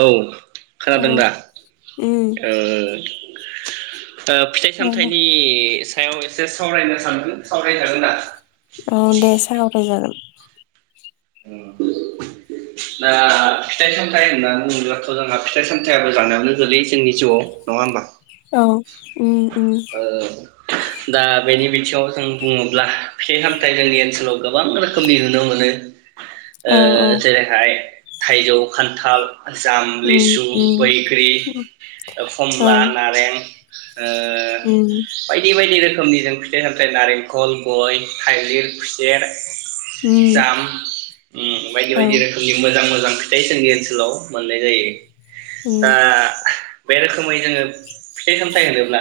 औ औ खोनादों दा उम ओ ओ फिथाइ जागोन दे सामथायाइनि सायाव एसे सावरायनो सानदोंन सावराय जागोन दा औ दे सावराय जागोन [inaudible] दा फिथाइ सामथायाइ होननानै बुङोब्लाथ जोंहा फिथाइ सामथायाबो जानायावनो गोलैयो जोंनि जिउआव नङा होमबा औ अम ओ दा बेनि बिथिङाव जों बुङोब्ला फिथाय सामथाइ जोंनि ओनसोलाव गोबां रोखोमनि नुनो मोनो ओ औ औ जेरैहाय थाइजौ, खान्थाल जाम, उम लिसु, उम बैग्रि, औ खमला, उम नारें [inaudible] ओ बायदि बायदि रोखोम नि जों फिथाइ सामथाय नारेंखल, गय, थाइलिर, खुसेर, उम जाम उम बायदि औ बायदि रोखोमनि मोजां मोजां फिथाय जोंनि ओनसोलाव मोननाय जायो। उम दा बे रोखोमै जोङो फिथाइ साम थाय होनोब्ला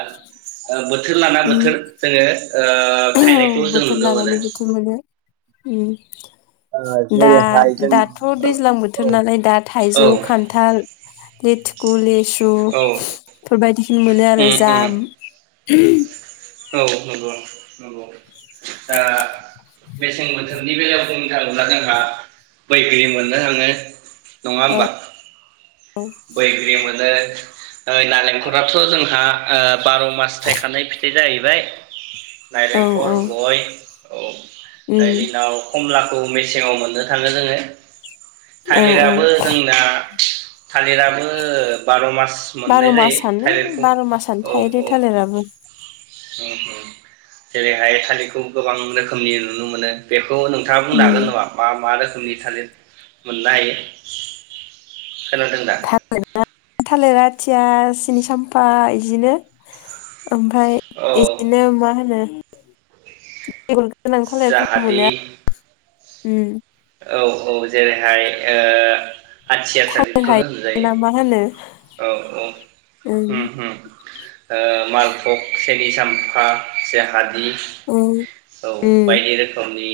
ओ बोथोर लाना उम बोथोर जोङो ओ औ थायनायखौ जों बोथोर नुनो मोनो लानानै बोथोर मोनो ओम। दा दाथ' दैज्लां बोथोर नालाय दा औ थाइजौ, खान्थाल, लिथुकु, लिसु, औ बेफोरबायदि मोनो आरो उम उम जाम, [inaudible] औ नंगौ नंगौ। दा मेसें बोथोरनि बेलायाव बुंनो थाङोब्ला जोंहा बैग्रि मोननो थाङो। नङा होमबा बैग्रि मो नो, ओ नालेंखराथ' जोंहा ओ बार' मास थायखानाय फिथाइ जाहैबाय। औ औ नाइरेंखल, गय औ, दा उम इनि उनाव खमला खौ मेसेङाव मोननो थाङो जोङो। औ औ थालिराबो जोंना थालिराबो बार' मास बार' मोननाय जायो मासानो थालिरखौ बार' मासानो औ थायो दे औ। थालिराबो होम होम जेरैहाय थालिरखौ गोबां रोखोमनि नुनो मोनो बे खौ नोंथाङा बुंनो उम हागोन नामा मा मा रोखोमनि थालिर मोननो हायो? खोनादों दा? थालिर आथिया, सिनि साम्फा इदिनो ओमफ्राय औ बिदिनो मा होनो बेगर गोनां थालिरफोरबो मोनो जाहादि आरो। ओम औ औ जेरैहाय ओ आथिया थालिर थालिरखौनो हायो ना मा होनो होनजायो औ औ उम होम होम ओ मालफक्स सेनि साम्फा जाहा उम औ उम बायदि रोखोमनि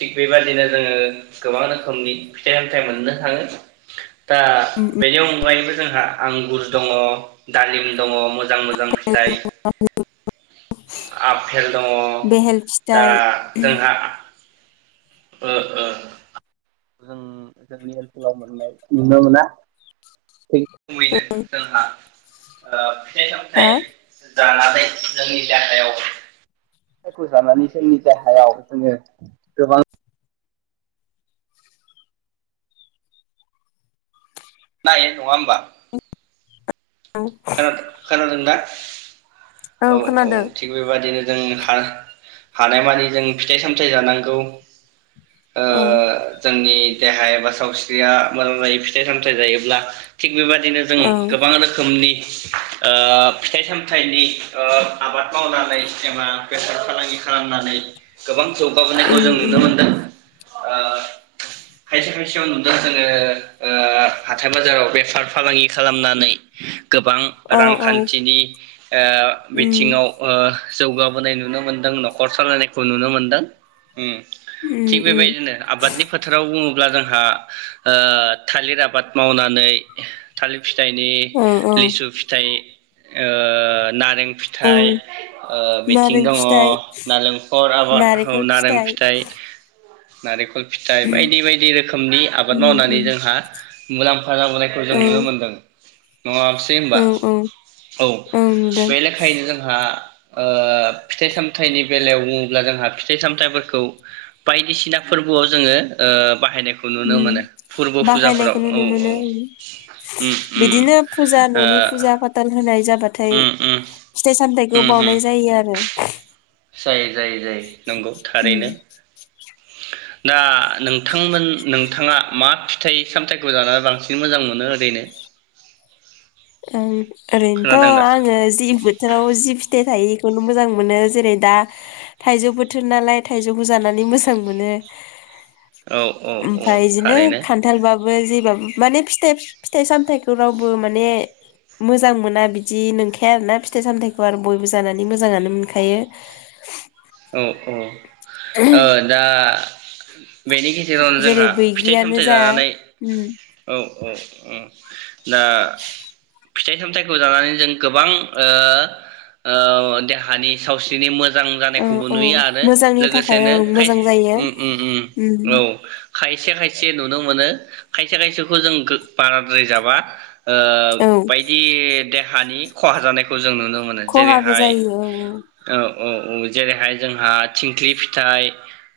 थिग' बेबादिनो जोङो गोबां रोखोमनि फिथाइ सामथायाइ मोननो थाङो दा उम बेनि अनगायैबो जोंहा आंगुर दङ दालिम दङ मो मोजां मोजां फिथाइ आफेल दङ बेहेल दा फिथाइ जोंहा ओ ओ जों जोंनि ओनसोलाव मोननाय नुनो मोना [inaudible] [unintelligible] जोंहा आ फिथाइ हा सामथाइ जानानै जोंनि देहायाव फिथाइखौ जानानै जोंनि देहायाव जोङो गोबां मोनन्नो हायो नङा होमबा खोनादों खोनादोंना औ औ थिग बे बायदिनो जों हा हानायमानि जों फिथाइ सामथाइ जानांगौ ओ औ जोंनि देहा एबा सावस्रिया मोजां जायो फिथाइ सामथाइ जायोब्ला थिग बेबायदिनो जों औ गोबां रोखोमनि ओ फिथाइ सामथाइनि ओ आबाद मावनानै एबा बेफार फालांगि खालामनानै गोबां जौगाबोनायखौ उम जों नुनो उम मोनदों ओ खायसे खायसेयाव नुदों जोंङो ओ हाथाय बाजाराव बेफार फालांगि खालामनानै गोबां औ औ रांखान्थिनि ओ उम बिथिङाव ओ जौगाबोनाय नुनो मोनदों नखर सालायनायखौ नुनो मोनदों। ओम उम थिग उम बेबायदिनो आबादनि फोथाराव बुङोब्ला जोंहा ओ थालिर आबाद मावनानै थालिर फिथाइनि औ औ लिसु फिथाइ ओ नारें औ फिथाइ ओ बिथिं नारें दङ फिथाइ नालेंखल आबाद औ नारें फिथाइ। नारिंखल। फिथाइ बायदि बायदि रोखोमनि आबाद उम मावनानै उम जोंहा मुलाम्फा जाबोनायखौ जों औ नुनो मोन्दों। नङा दे होनबा औ औ औ बे लेखायैनो जोंहा ओ फिथाइ सामथायाइनि बेलायाव बुङोब्ला जोंहा फिथाइ सामथाइफोरखौ बायदिसिना फोरबोआव जोङो ओ बाहायनाय नुनो उम मोनो फोरबो फुजाफोराव बाहायनायखौ औ नुनो औ मोनो उम उम-उम बिदिनो फुजा ननि फुजा फाथाल होनाय जाब होबाथाय उम फिथाइ सामथायाइखौ उम उम बावनाय जायो आरो जायो जायो जायो नंगौ थारैनो। दा नोंथांमोन नोंथाङा मा फिथाइ सामथायाइखौ जानानै बांसिन मोजां मोनो ओरैनो ओं खोनादों ओरैनोथ' दा आंङो जि बोथोराव जि फिथाइ जायो बेखौनो मोजां मोनो जेरै दा थाइजौ बोथोर नालाय थाइजौखौ जानानै मोजां मोनो। औ औ औ ओमफ्राय बिदिनो थारैनो खान्थालबाबो जेबाबो माने फिथाइ फिथाइ सामथायाइखौ रावबो माने मोजां मोना बिदि नंखाया आरोना फिथाइ सामथायाइखौ आरो बयबो जानानै मोजाङानो मोनखायो। औ औ। ओ दा [inaudible] बेनि गेजेरावनो जेरै जोंहा फिथाइ बैग्रियानो सामथाइ जा जानानै उम औ। औ औ दा फिथाइ सामथाइखौ जानानै जों गोबां ओ औ देहानि सावस्रिनि मोजां औ औ मोनहोयो आरो मोजांनि थाखाय लोगोसेनो ओं मोजां खायफा जायो उम उम उम औ। खायसे खायसे नुनो मोनो खायसे खायसेखौ जों बाराद्राय जाबा ओ औ बायदि देहानि खहा जानायखौ जों नुनो मोनो। खहाबो जेरैहाय जायो औ ओ अ औ जेरैहाय जोंहा थिंख्लि फिथाइ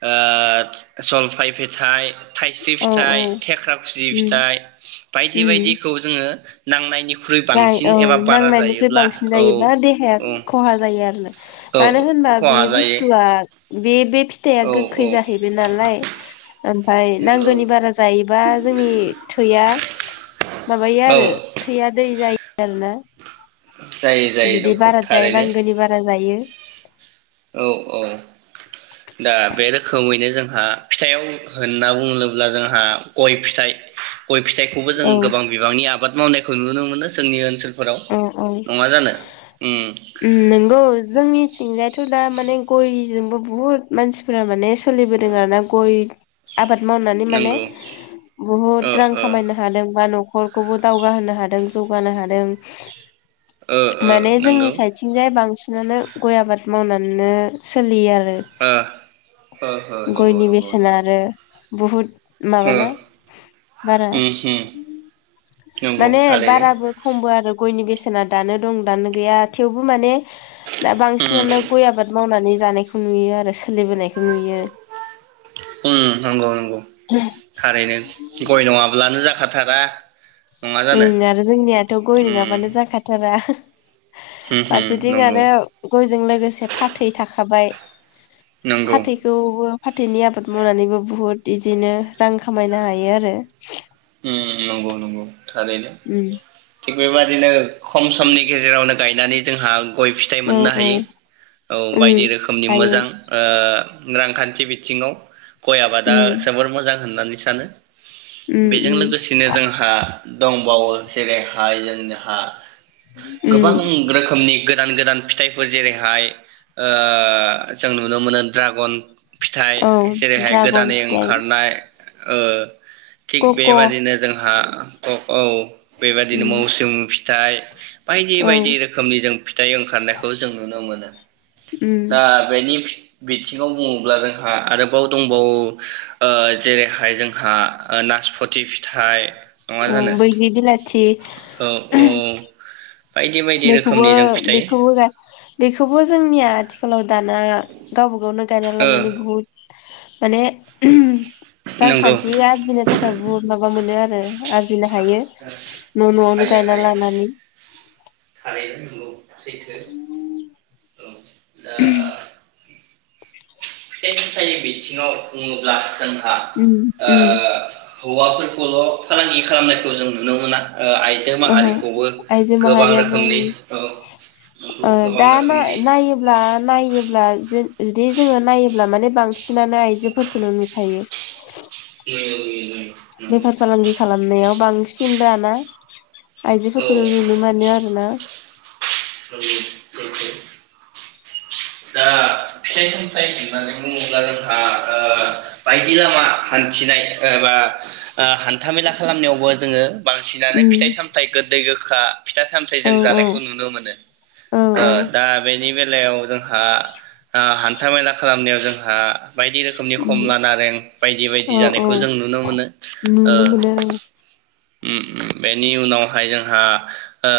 ओ जलफाय फिथाइ थाइस्रि औ औ फिथाइ थेख्रा खुसि उम फिथाइ बायदि उम बायदिखौ जोङो नांनायनि जाय औ नांनायनिख्रुइ बांसिन औ जायोबा देहाया औ खहा जायो आरोना औ मानो होनबा बे खहा जायो बुस्थुआ बे बेे फिथाइया औ गोखै औ जाहैबाय नालाय ओमफाय नंगौ नांगौनि बारा जायोबा जोंनि थैया माबायो औ आरो थैया जायो आरो ना जायो जायो जुदि नंगौ बाराद्राय थारैनो नांगौनि बारा जायो औ-औ दा बे रोखोमैनो जोंहा फिथाइयाव होनना बुङोब्ला जोंहा गय फिथाइ गय फिथाइखौबो जों औ गोबां बिबांनि आबाद मावनायखौ नुनो मोनो जोंनि ओनसोल औ-औ ओम उम नंगौ जोंनिथिंजाय थुना माने गय गयजोंबो बुहुत मानसिफोरा माने सोलिबोदों आरोना गय आबाद मावनानै माने नंगौ ओ बहुद रां खामायनो हादों बा न' न'खरखौबो दावगाहोनो हादों जौगानो हादों। ओ ओ माने नंगौ जोंनि साइदथिंजाय बांसिन बिदिनो गय आबाद मावनानैनो सोलियो आरो। ओ-ओ- ओ नंगौ-नंगौ-नंगौ बुहुद माबाना बारा उम उम नंगौ माने थारैनो बाराबो खमबो आरो बेसेना दानो दं दानो गैया थेवबो माने दा उम बांसिनानो गय आबाद मावनानै जानायखौ नुयो आरो सोलिबोनायखौ नुयो। ओम नंगौ-नंगौ थारैनो गय नङाब्लानो जाखा हाथारा ओम आरो जोंनियाथ' गय नङाबानो जाखाथारा। होम होम फारसेथिं नंगौ आरो गयजों लोगोसे फाथै थाखाबाय नंगौ फाथैखौबो फाथैनि आबाद मावनानैबो बुहुत बिदिनो रां खामायनो हायो आरो उम नंगौ-नंगौ थारैनो उम बेबादिनो खम समनि गेजेरावनो गायनानै जोंहा गय फिथाइ औ मोननो औ हायो औ उम बायदि रोखोमनि हायो मोजां ओ रांखान बे बिथिङाव गय आबादा उम जोबोर मोजां होननानै सानो उम बेजों उम लोगोसेनो जोंहा दंबावो जेरैहाय जोंहा गोबां उम रोखोमनि गो गोदान गोदान फिथाइफोर जेरैहाय ओ जों नुनो मोनो ड्रागन फिथाइ औ जेरैहाय ड्रागन गोदानै फिथाइ ओंखारनाय ओ थिग कक' बेबादिनो जोंहा औ औ बेबादिनो उम मौसुमि फि थाइ बायदि ओं बायदि रोखोमनि जों फिथाइ ओंखारनायखौ जों नुनो मोनो उम दा बेनि फि बिथिङाव बुङोब्ला जोंहा आरोबाव दंबावो ओ जेरैहाय जोंहा नासपथि फिथाइ नङा औ जानो बैग्रि बिलाथि औ औ बायदि बायदि बेखौबो रोखोमनि जों फिथाइ बेखौबो गा बेखौबो जोंनिया आथिखालाव दाना गावबा गावनो गायना ओ लानानै बुहुद माने ओम नंगौ रांखान्थि आरजिनो थाखाय बुहुत माबा मोनो आ आरजिनो हायो न' न'आवनो हायो गायना हायो लानानै [inaudible] सैथो औ दा [unintelligible] फिथाइ सामथायाइनि बिथिङाव बुङोब्ला जों उम ओ उम हौवाफोरखौल' फालांगि खालामनायखौ जों नुनो मोना ओ आइजो ओहो माहारिखौबो आइजो गोबां माहारियाबो रोखोमनि औ नंगौ गोबां दा रोखोमनि नायोब्ला नायोब्ला ज जुदि जोङो नायोब होनब्ला माने बांसिनानो आइजोफोरखौनो नुखायो [unintelligible] बेफार फालांगि खालामनायाव बां -सिन दाना औ आइजोफोरखौनो नुनो मोनो आरोना [unintelligible] दा फिथाइ सामथाइ होननानै बुंङोब्ला जोंहा बायदि लामा हान्थिनाय एबा हान्थामेला खालामनायावबो जोंङो बांसिनानो फिथाइ उम सामथाइ गोदै खा फिथा सामथाइ औ जों औ जानायखौ नुनो मोनो औ औ दा बेनि बे खेलायाव जों हान्था मेला खालामनायाव जोंहा बायदि रोखोमनि उम खमला नारें बायदि बायदि औ औ जानायखौ जों नुनो मोनो नुनो मोनो बेनि उनावहाय जोंहा ओ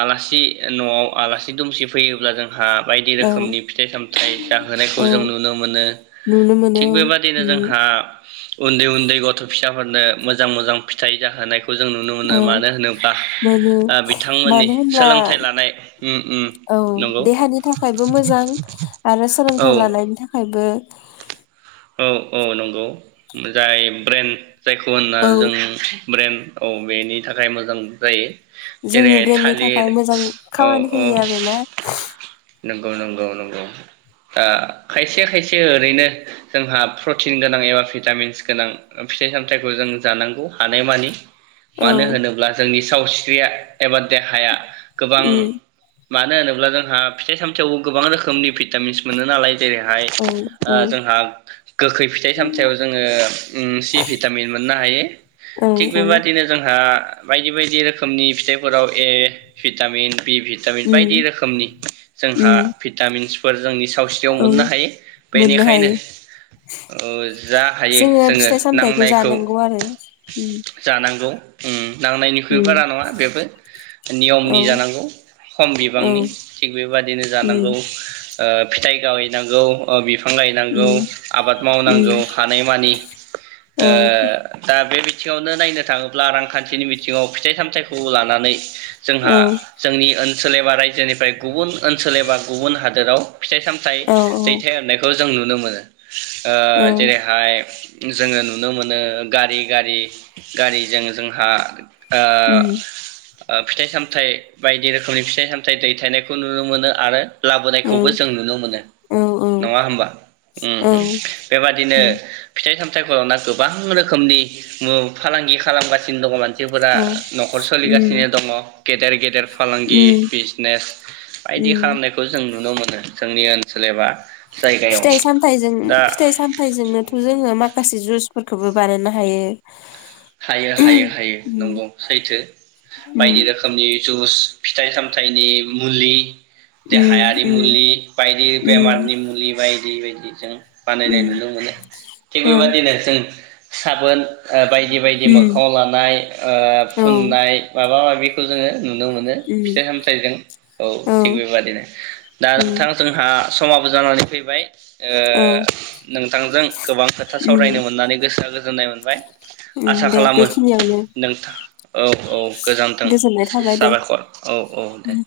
आलासि न'आव आलासि दुमसि फैयोब्ला जोंहा बायदि औ रोखोमनि फिथाइ सामथ जाहोनायखौ औ जों नुनो मोनो नुनो मोनो थिग बेबाददिनो औ उम जोंहा उन्दै उन्दै गथ' फिसा नो मोजां मोजां फिथाइ जाहोनायखौ खौ जों नुनो मोनो औ मानो होनोबा मोनो बिथांमोननि मानो होनब्ला सोलोंथाइ लानाय औ नंगौ देहानि थाखायबो मोजां आरो सोलोंथाइ औ लानायनि थाखाय बो औ औ नंगौ जाय ब्रेन जायखौ होनना औ जों ब्रेन औ बेनि थाखाय मोजां जायो जोंनि जेरैहाय ब्रेननि थालिर थाखाय मोजां औ खामानि औ होयो आरोना नंगौ नंगौ नंगौ दा खायसे खायसे ओरैनो जोंहा प्रटिन गोनां एबा भिटामिन्स गोनां फिथाइ सामथाइखौ जों जानांगौ हानायमानि औ मानो होनोब्ला जोंनि सावस्रिया एबा देहाया गोबां उम मानो होनोब्ला जोंहा फिथाइ सामथायाइयावबो गोबां रोखोमनि भिटामिन्स मोनो नालाय। जेरैहाय औ ओ औ जोंहा गोखै फिथाइ सामथायाव जोंङो सि भिटामिन मोननो हायो औ थिग बेबादिनो जोंहा दा बायदि बायदि रोखोमनि फिथाइफोराव ए भिटामिन बि भिटामिन बायदि उम रोखोमनि जोंहा उम भिटामिन्सफोर जोंनि सावस्रियाव औ मोननो हायो। मोननो बेनिखायनो हायो ओ जा हायो जोङो जोंङो फिथाइ सामथाइखौ नांनायखौ जानांगौ आरो उम जानां नोंगौ उम। नांनायनिख्रुइ बारा उम नंङा बेबो औ नियमनि औ जानांगौ खम बिबांनि थिग बेबादिनो उम जानांगौ। ओ फिथाइ गावहैनांगौ ओ बिफ फां लायनांगौ। उम आबाद उम मावनांगौ हानायमानि औ ओ दा दा बे बिथिङावनो नायनो थाङोब्ला रांखान्थिनि बिथिङाव फिथाइ सामथायखौ लानानै जोंहा औ जोंनि ओन सोल एबा रायजोनिफ्राय गुबुन ओनसोल एबा गुबुन हादोराव फिथाइ सामथाय औ औ दैथाय हरनायखौ जों नुनो मोनो। ओ औ जेरैहाय जोङो नुनो मोनो गारि गारि गारिजों जोंहा ओ उम ओ फिथाइ सामथाय बायदि रोखोमनि फिथाइ सामथाय दैथायनायखौ नुनो मोनो आरो औ लाबोनायखौबो जों नुनो मोनो औ औ नङा होमबा? उम औ उम बेबादिनो उम फिथ फिथाइ सामथायखौना गोबां रोखोमनि ओ फालांगि खालामगासिनो दङ' मान सिफोरा औ न'खर उम सोलिगासिनो दङ'। गेदेर गेदेर। फालांगि उम बिजनेस बायदि उम खालामनायखौ जों नुनो मोनो। जोंनि ओनसोल एबा जायगायाव जों दा फिथाय सामथायजोंनोथ' जोङो माखासे जुस फोरखोबो बानायनो हायो। हायो हायो हायो उम नंगौ सैथो उम बायदि रोखोमनि जुस। फिथाइ सामथायाइनि मुलि देहायारि उम मुलि बायदि उम बेमारनि मुलि बायदि बेबायदिजों बानायनाय उम नुनो मोनो थिग उम औ बेबादिनो जों साबोन बेबायदि उम मोखाङाव लानाय ओ औ फुननाय माबा माबि [inaudible] नुनो मोनो फिथाइ सामथायाइजों औ थिग उम बेबादिनो दा औ नोंथां उम जोंहा समाबो जानानै फैबाय औ ओ नोंथांजों गोबां खोथा उम सावरायनो मोननानै गोसोआ गो गोजोननाय मोनबाय। ओन दे बेखिनियावनो नोंथां औ औ गोजानथों गोजोननाय थाबाय दे। साबायखर औ औ उम दे।